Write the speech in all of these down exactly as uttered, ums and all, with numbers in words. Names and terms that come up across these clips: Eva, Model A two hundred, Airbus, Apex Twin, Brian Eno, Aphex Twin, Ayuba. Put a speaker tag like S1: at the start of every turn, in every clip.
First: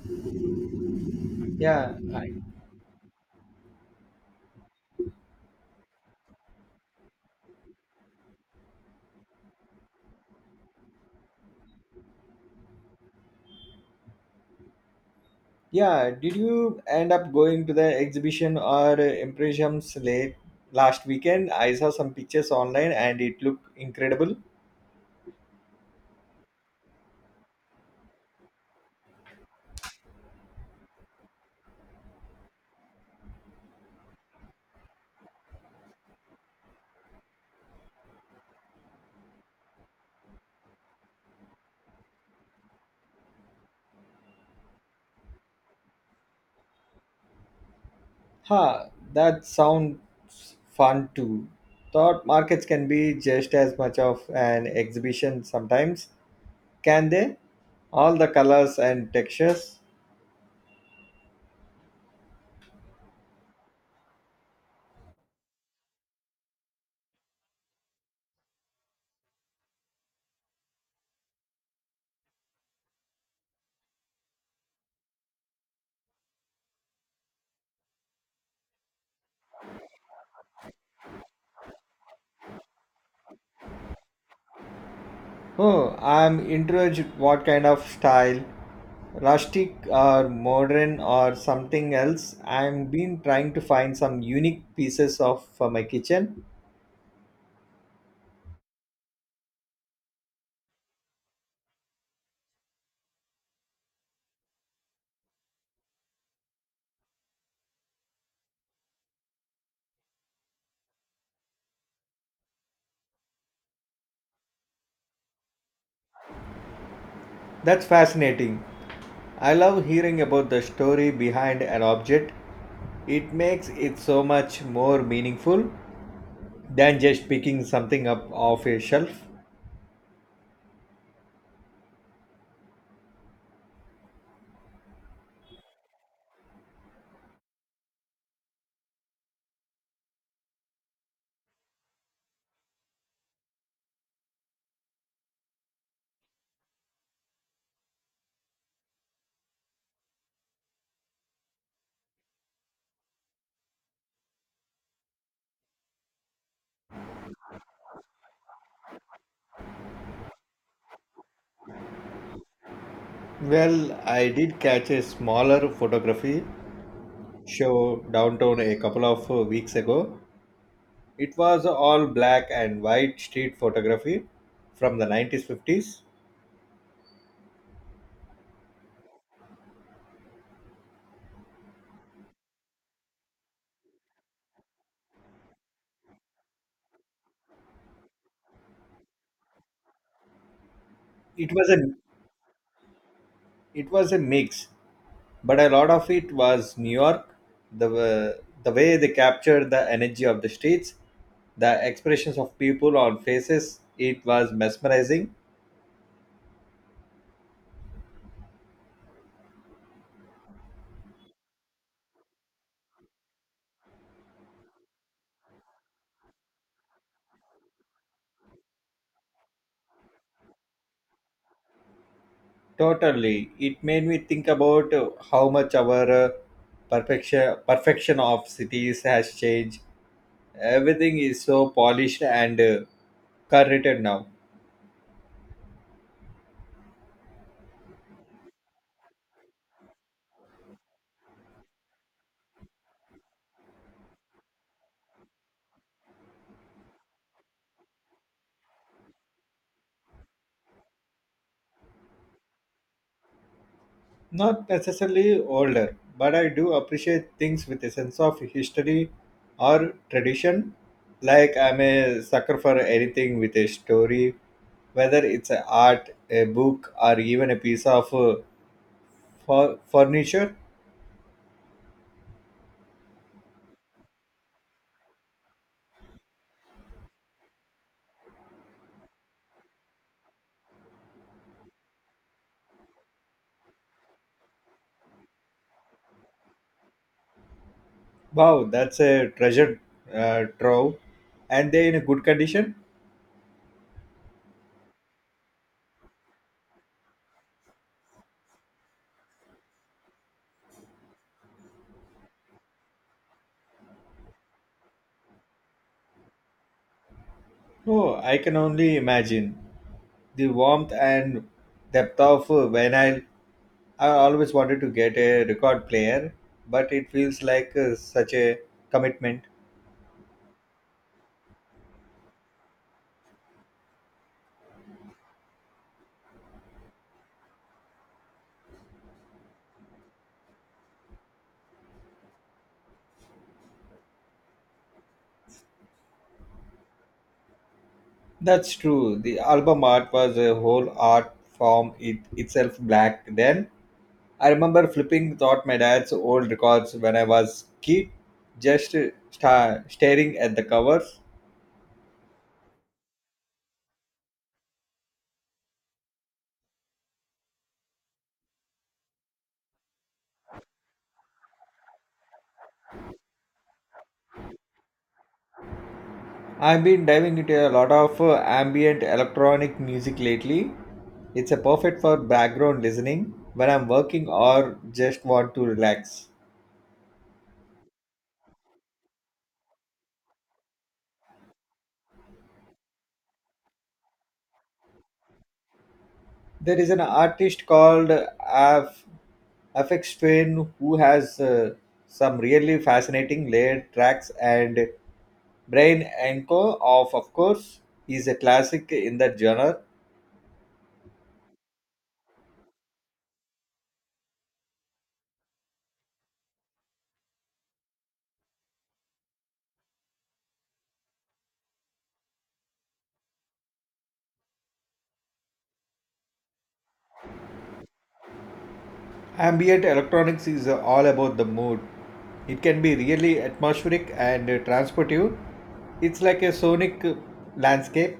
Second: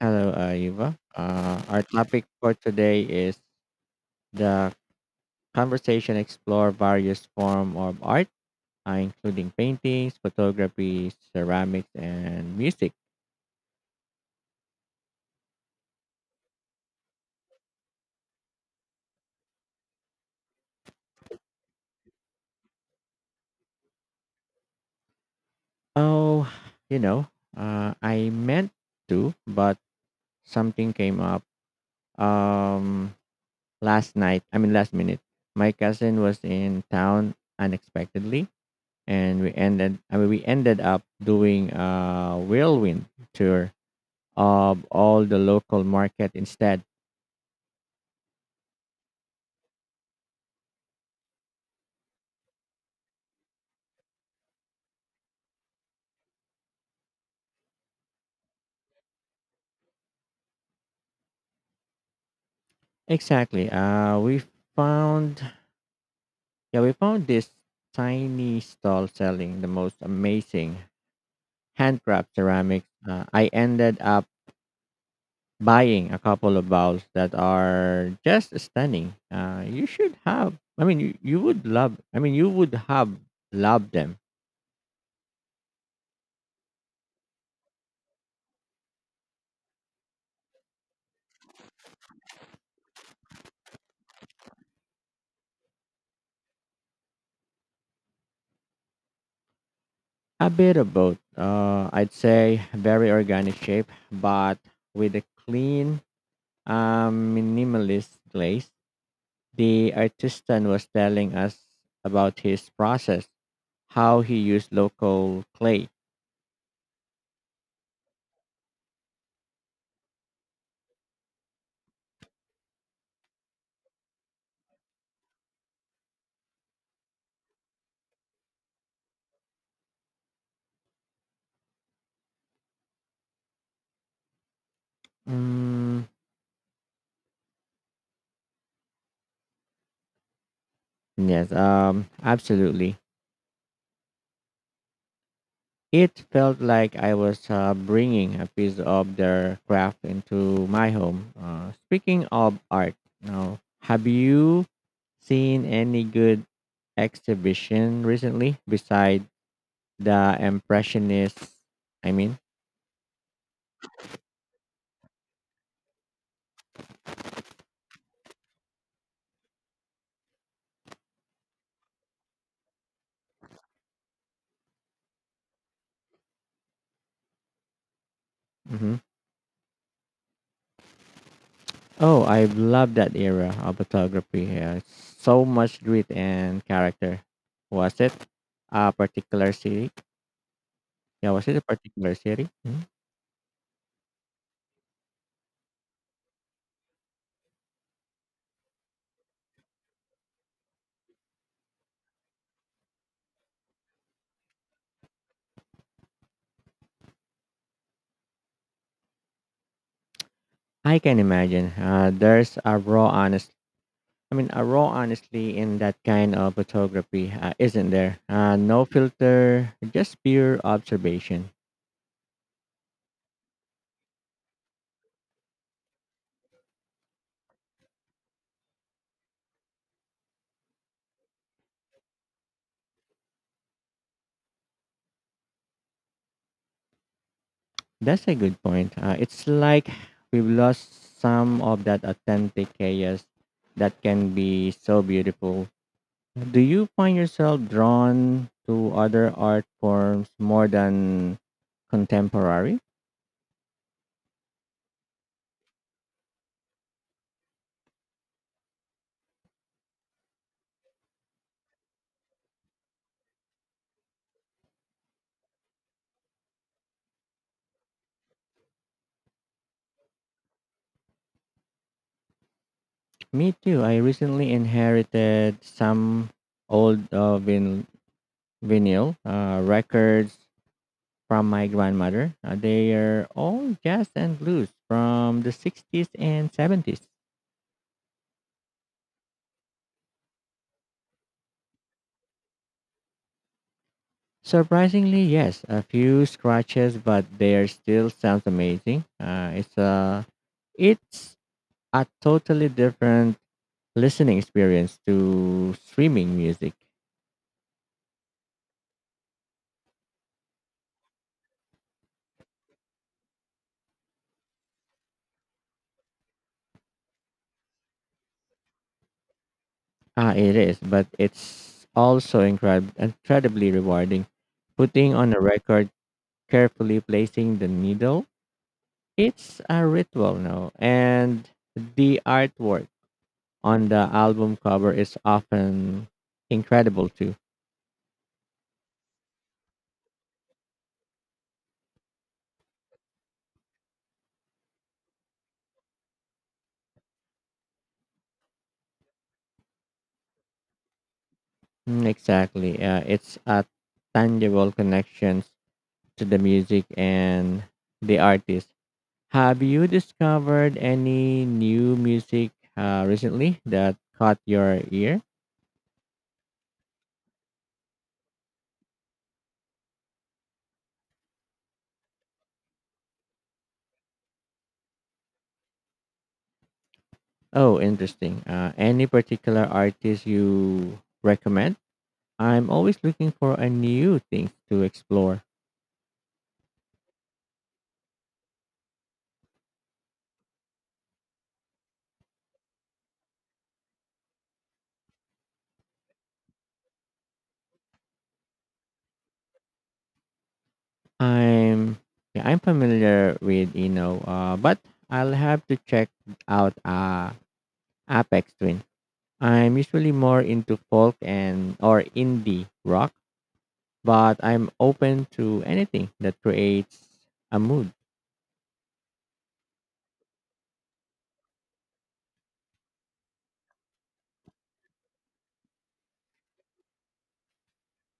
S1: Hello, uh, Eva. Uh, our
S2: Yeah,
S1: topic
S2: I-
S1: for today is the conversation explore various form of art, uh, including paintings, photography, ceramics, and music.
S2: yeah. Did you end up going to the exhibition or uh, impressions late last weekend? I saw some pictures online and it looked incredible.
S1: Oh, you know, uh, I meant to, but something came up um, last night. I mean, last minute. My cousin was in town unexpectedly, and we ended. I mean, we ended up doing a whirlwind tour of all the local market instead.
S2: Ha, that sounds fun too. Thought markets can be just as much of an exhibition sometimes, can they? All the colors and textures.
S1: Exactly. Uh, we found yeah we found this tiny stall selling the most amazing handcraft ceramics. Uh, I ended up buying a couple of bowls that are just stunning. Uh, you should have. I mean, you, you would love. I mean, you would have loved them.
S2: Oh, I'm interested what kind of style, rustic or modern or something else. I've been trying to find some unique pieces of for my kitchen.
S1: A bit of both. Uh, I'd say very organic shape, but with a clean, um, minimalist glaze. The artisan was telling us about his process, how he used local clay.
S2: That's fascinating. I love hearing about the story behind an object. It makes it so much more meaningful than just picking something up off a shelf.
S1: Mm, yes, um, absolutely. It felt like I was uh, bringing a piece of their craft into my home. Uh, speaking of art, now, have you seen any good exhibition recently beside the Impressionists? I mean,
S2: Well, I did catch a smaller photography show downtown a couple of uh, weeks ago. It was all black and white street photography from the nineteen fifties.
S1: mhm. Oh, I love that era of photography. Uh, so much grit and character. Was it a particular city? Yeah, was
S2: It
S1: it a
S2: was a
S1: particular city? Mhm.
S2: it was a mix, but a lot of it was New York. The wa- the way they captured the energy of the streets, the expressions of people on faces, it was mesmerizing.
S1: I can imagine. Uh, there's a raw honest. I mean, A raw honestly in that kind of photography, uh, isn't there? Uh, no filter, just pure observation.
S2: Totally, it made me think about uh, how much our uh, perfection perfection of cities has changed. Everything is so polished and uh, curated now.
S1: That's a good point. Uh, it's like we've lost some of that authentic chaos that can be so beautiful. Do you find yourself drawn to other art forms more than contemporary?
S2: Not necessarily older, but I do appreciate things with a sense of history or tradition. Like I'm a sucker for anything with a story, whether it's a art, a book, or even a piece of uh, fu- furniture.
S1: Me too. I recently inherited some old uh, vin- vinyl uh, records from my grandmother. Uh, they are all jazz and blues from the sixties and seventies.
S2: Wow, that's a treasure uh, trove, and they're in a good condition.
S1: Surprisingly, yes, a few scratches, but they are still sounds amazing. Uh, it's a it's a totally different listening experience to streaming music.
S2: Oh, I can only imagine the warmth and depth of uh, vinyl. I always wanted to get a record player, but it feels like uh, such a commitment.
S1: Ah, it is, but it's also incredible, incredibly rewarding. Putting on a record, carefully placing the needle, it's a ritual now. And the artwork on the album cover is often incredible too.
S2: That's true. The album art was a whole art form it itself black then. I remember flipping thought my dad's old records when I was kid, just uh, sta staring at the covers.
S1: Mm, exactly. Uh, it's a tangible connection to the music and the artist. Have you discovered any new music uh, recently that caught your ear?
S2: I've been diving into a lot of uh, ambient electronic music lately. It's a perfect for background listening when I'm working or just want to relax.
S1: Oh, interesting. Uh, any particular artist you recommend? I'm always looking for a new things to explore.
S2: There is an artist called Af Afex Twin who has uh, some really fascinating layered tracks, and Brain Enko of of course is a classic in that genre.
S1: I'm yeah, I'm familiar with you know, uh, but I'll have to check out uh, Apex Twin. I'm usually more into folk and or indie rock, but I'm open to anything that creates a mood.
S2: Ambient electronics is all about the mood. It can be really atmospheric and transportive. It's like a sonic landscape.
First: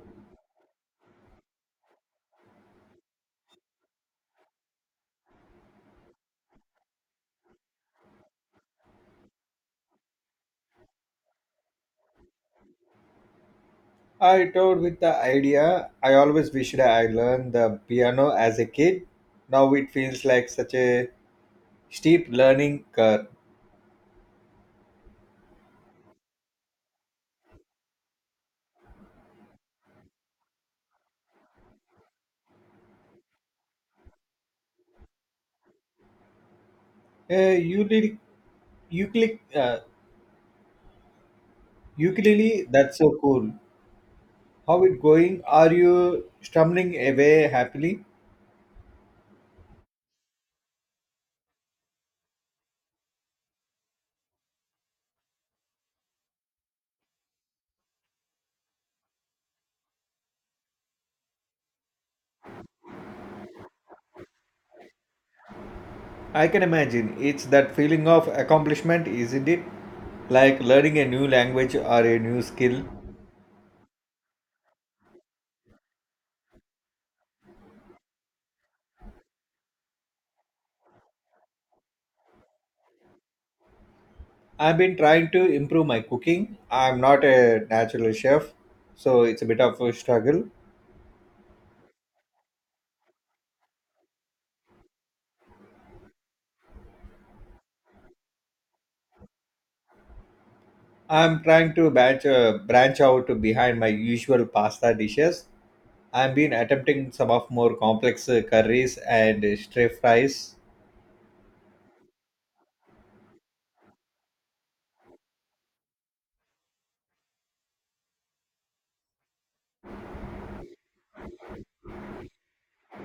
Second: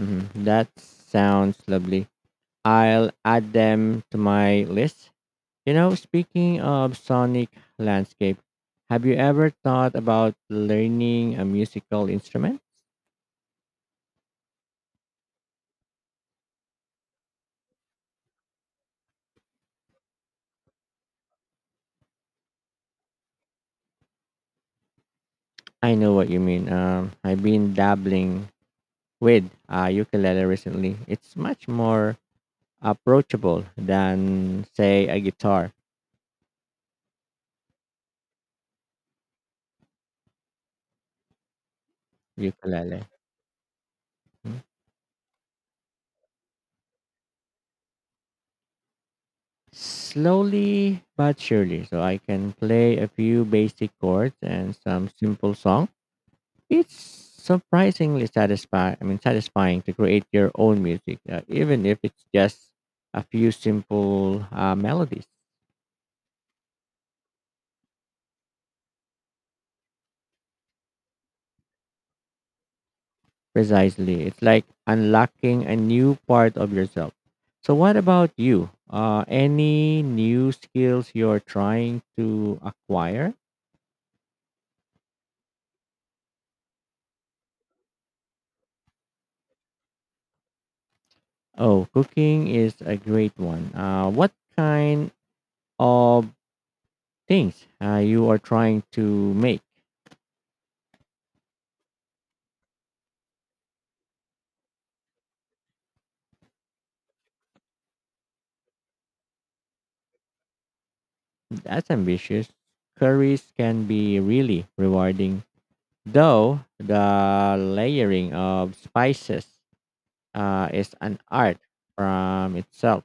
S1: Mhm. That sounds lovely. I'll add them to my list. You know, speaking of sonic landscape, have you ever thought about learning a musical instrument?
S2: I toured with the idea. I always wished I learned the piano as a kid. Now it feels like such a steep learning curve.
S1: I know what you mean. Um, I've been dabbling with a ukulele recently. It's much more approachable than, say, a guitar
S2: Uh, you did, you click, uh, ukulele. That's
S1: ukulele.
S2: so cool.
S1: Mm.
S2: How it going? Are you stumbling away happily?
S1: Slowly but surely, so I can play a few basic chords and some simple songs. It's surprisingly satisfying. I mean, satisfying to create your own music, uh, even if it's just a few simple uh, melodies.
S2: I can imagine. It's that feeling of accomplishment, isn't it? Like learning a new language or a new skill.
S1: Precisely, it's like unlocking a new part of yourself. So, what about you? Uh, any new skills you're trying to acquire?
S2: I've been trying to improve my cooking. I'm not a natural chef, so it's a bit of a struggle.
S1: Oh, cooking is a great one. Uh, what kind of things uh, you are trying to make?
S2: I'm trying to branch, uh, branch out behind my usual pasta dishes. I've been attempting some of more complex uh, curries and uh, stir fries.
S1: That's ambitious. Curries can be really rewarding, though the layering of spices uh, is an art from itself.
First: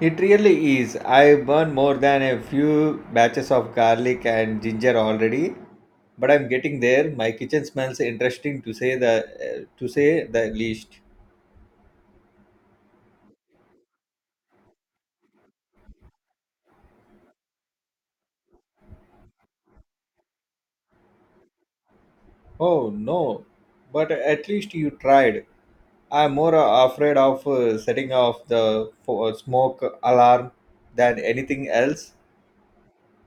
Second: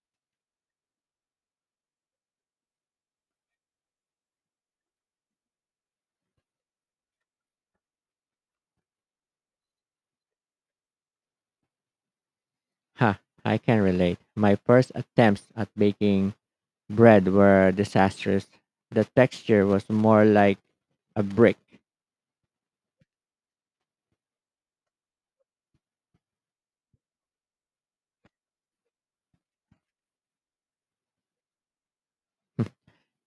S2: It really is. I burned more than a few batches of garlic and ginger already, but I'm getting there. My kitchen smells interesting to say the uh, to say the least.
S1: Ha, I can relate. My first attempts at baking bread were disastrous. The texture was more like a brick.
S2: Oh no, but at least you tried. I'm more uh, afraid of uh, setting off the fo- uh, smoke alarm than anything else.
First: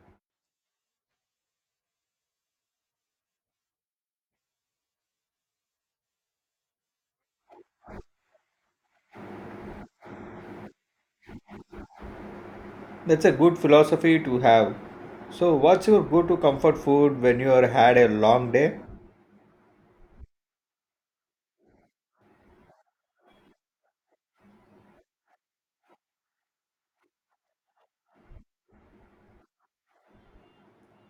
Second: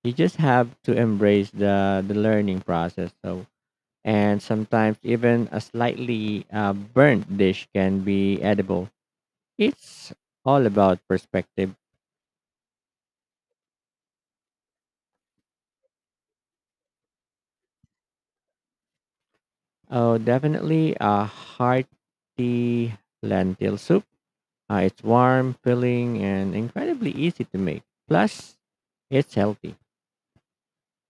S1: You just have to embrace the, the learning process. So, and sometimes even a slightly uh, burnt dish can be edible. It's all about perspective.
S2: That's a good philosophy to have. So, what's your go to comfort food when you are had a long day?
S1: Oh, definitely a hearty lentil soup. Uh, it's warm, filling, and incredibly easy to make. Plus, it's healthy.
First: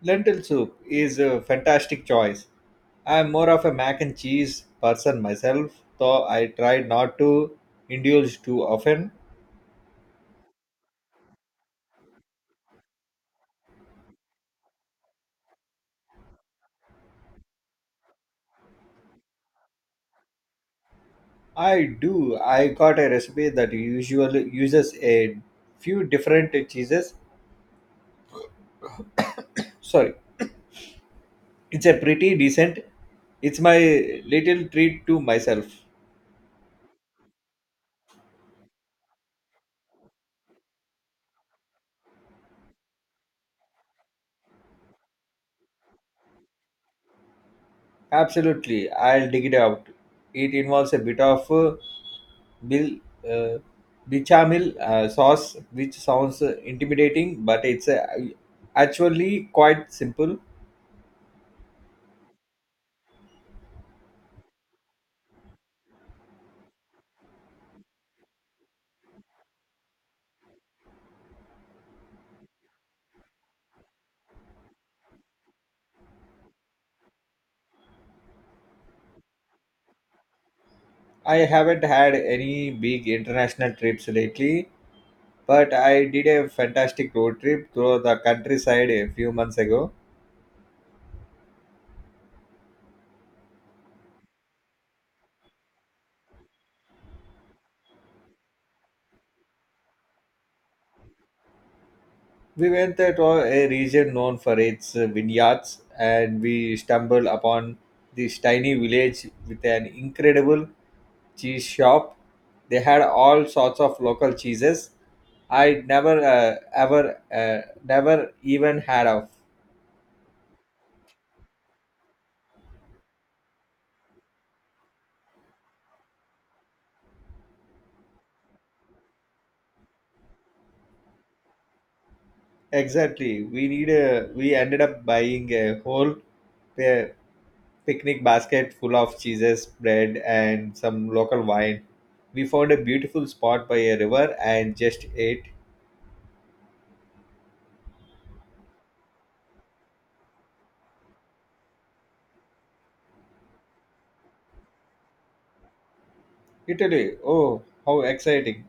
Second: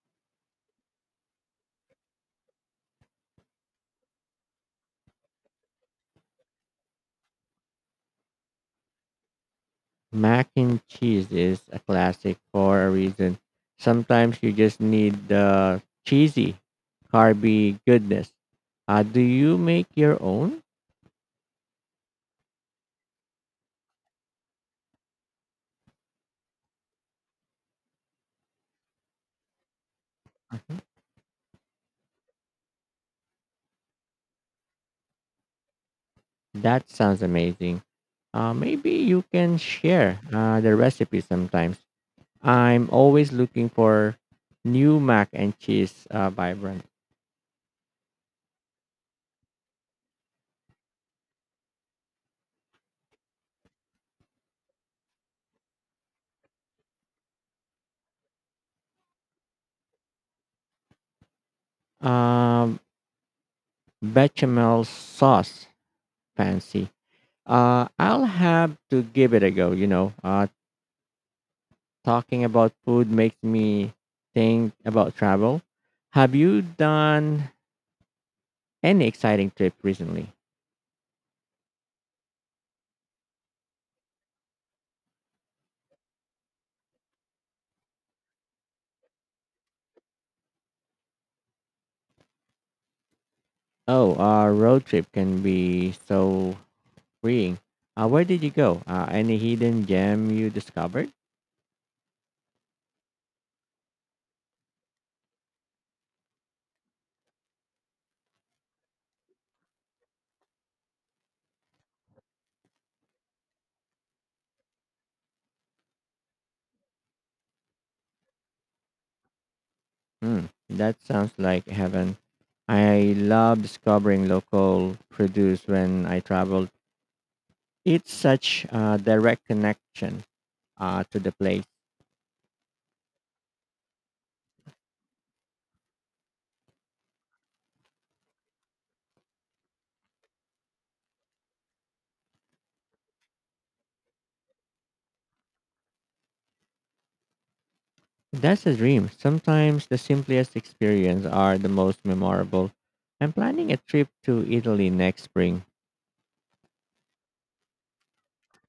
S2: Lentil soup is a fantastic choice. I'm more of a mac and cheese person myself, though I try not to indulge too often.
S1: Mac and cheese is a classic for a reason. Sometimes you just need the cheesy, carby goodness. Uh, do you make your own?
S2: I do. I got a recipe that usually uses a few different cheeses. Sorry, it's a pretty decent. It's my little treat to myself.
S1: That sounds amazing. Uh, maybe you can share uh, the recipe sometimes. I'm always looking for new mac and cheese uh, vibrant.
S2: Absolutely, I'll dig it out. It involves a bit of uh, bil, uh, bichamel uh, sauce, which sounds uh, intimidating, but it's uh, actually quite simple.
S1: Um, Bechamel sauce fancy. Uh, I'll have to give it a go. You know, uh, talking about food makes me think about travel. Have you done any exciting trip recently?
S2: I haven't had any big international trips lately, but I did a fantastic road trip through the countryside a few months ago.
S1: Oh, a road trip can be so freeing. Uh, where did you go? Uh, any hidden gem you discovered?
S2: We went to a region known for its vineyards and we stumbled upon this tiny village with an incredible cheese shop. They had all sorts of local cheeses I never uh, ever uh, never even had of.
S1: Hmm, that sounds like heaven. I love discovering local produce when I travel. It's such a direct connection uh, to the place.
S2: Exactly. We need a, we ended up buying a whole pa- picnic basket full of cheeses, bread, and some local wine. We found a beautiful spot by a river and just ate.
S1: That's a dream. Sometimes the simplest experience are the most memorable. I'm planning a trip to Italy next spring.
S2: Italy. Oh, how exciting.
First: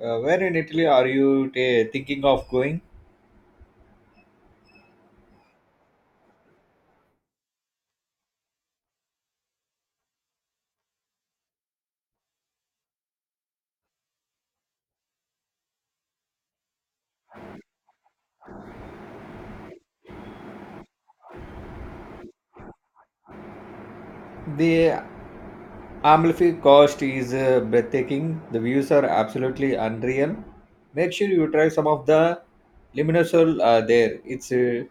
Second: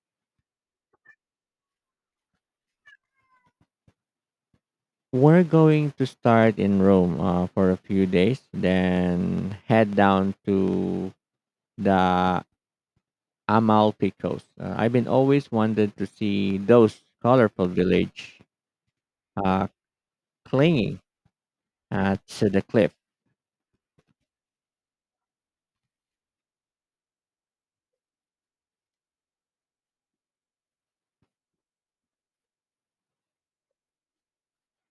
S2: Uh, where in Italy are you ta thinking of going?
S1: We're going to start in Rome uh, for a few days, then head down to the Amalfi Coast. Uh, I've been always wanted to see those colorful village uh, clinging uh, to the cliff.
S2: The Amalfi Coast is uh, breathtaking. The views are absolutely unreal. Make sure you try some of the Limoncello uh, there. It's uh,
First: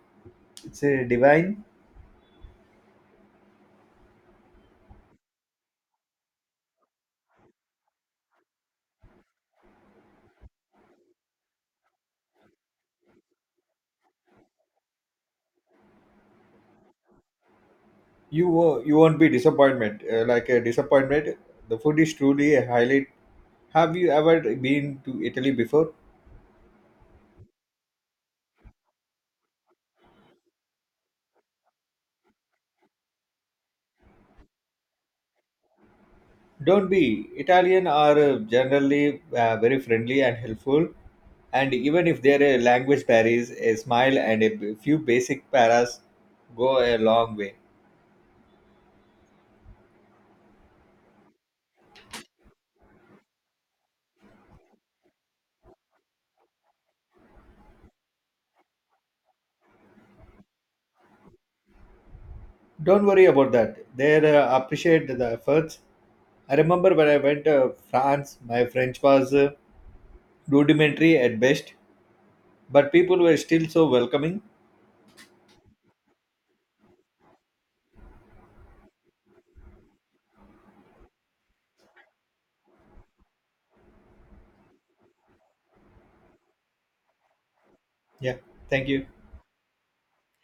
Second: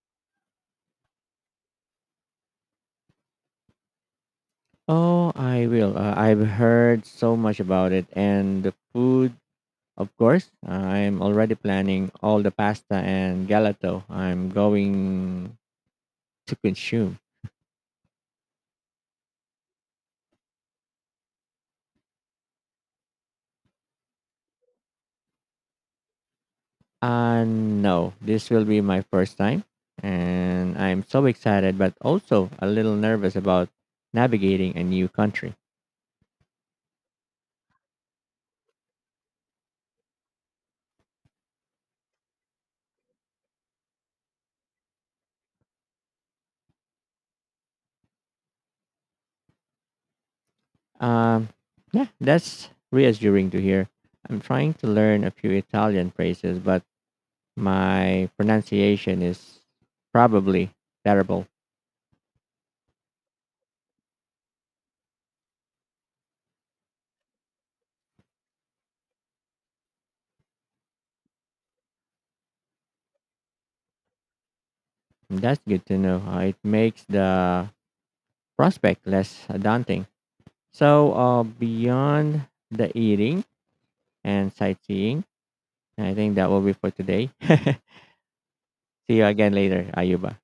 S2: it's uh, divine.
S1: Oh, I will. Uh, I've heard so much about it, and the food, of course. I'm already planning all the pasta and galato I'm going to consume.
S2: You wo- you won't be disappointed. Uh, like a disappointment. The food is truly a highlight. Have you ever been to Italy before?
S1: Uh, no, this will be my first time, and I'm so excited, but also a little nervous about navigating a new country.
S2: Don't be. Italian are uh, generally uh, very friendly and helpful. And even if there are language barriers, a smile and a b- few basic paras go a long way.
S1: Um, yeah, that's reassuring to hear. I'm trying to learn a few Italian phrases, but my pronunciation is probably terrible.
S2: Don't worry about that. They uh, appreciate the efforts. I remember when I went to France, my French was uh, rudimentary at best, but people were still so welcoming.
S1: That's good to know. Uh, It makes the prospect less daunting. So, uh, beyond the eating and sightseeing, I think that will be for today.
S2: Yeah, thank you.
S1: See you again later, Ayuba.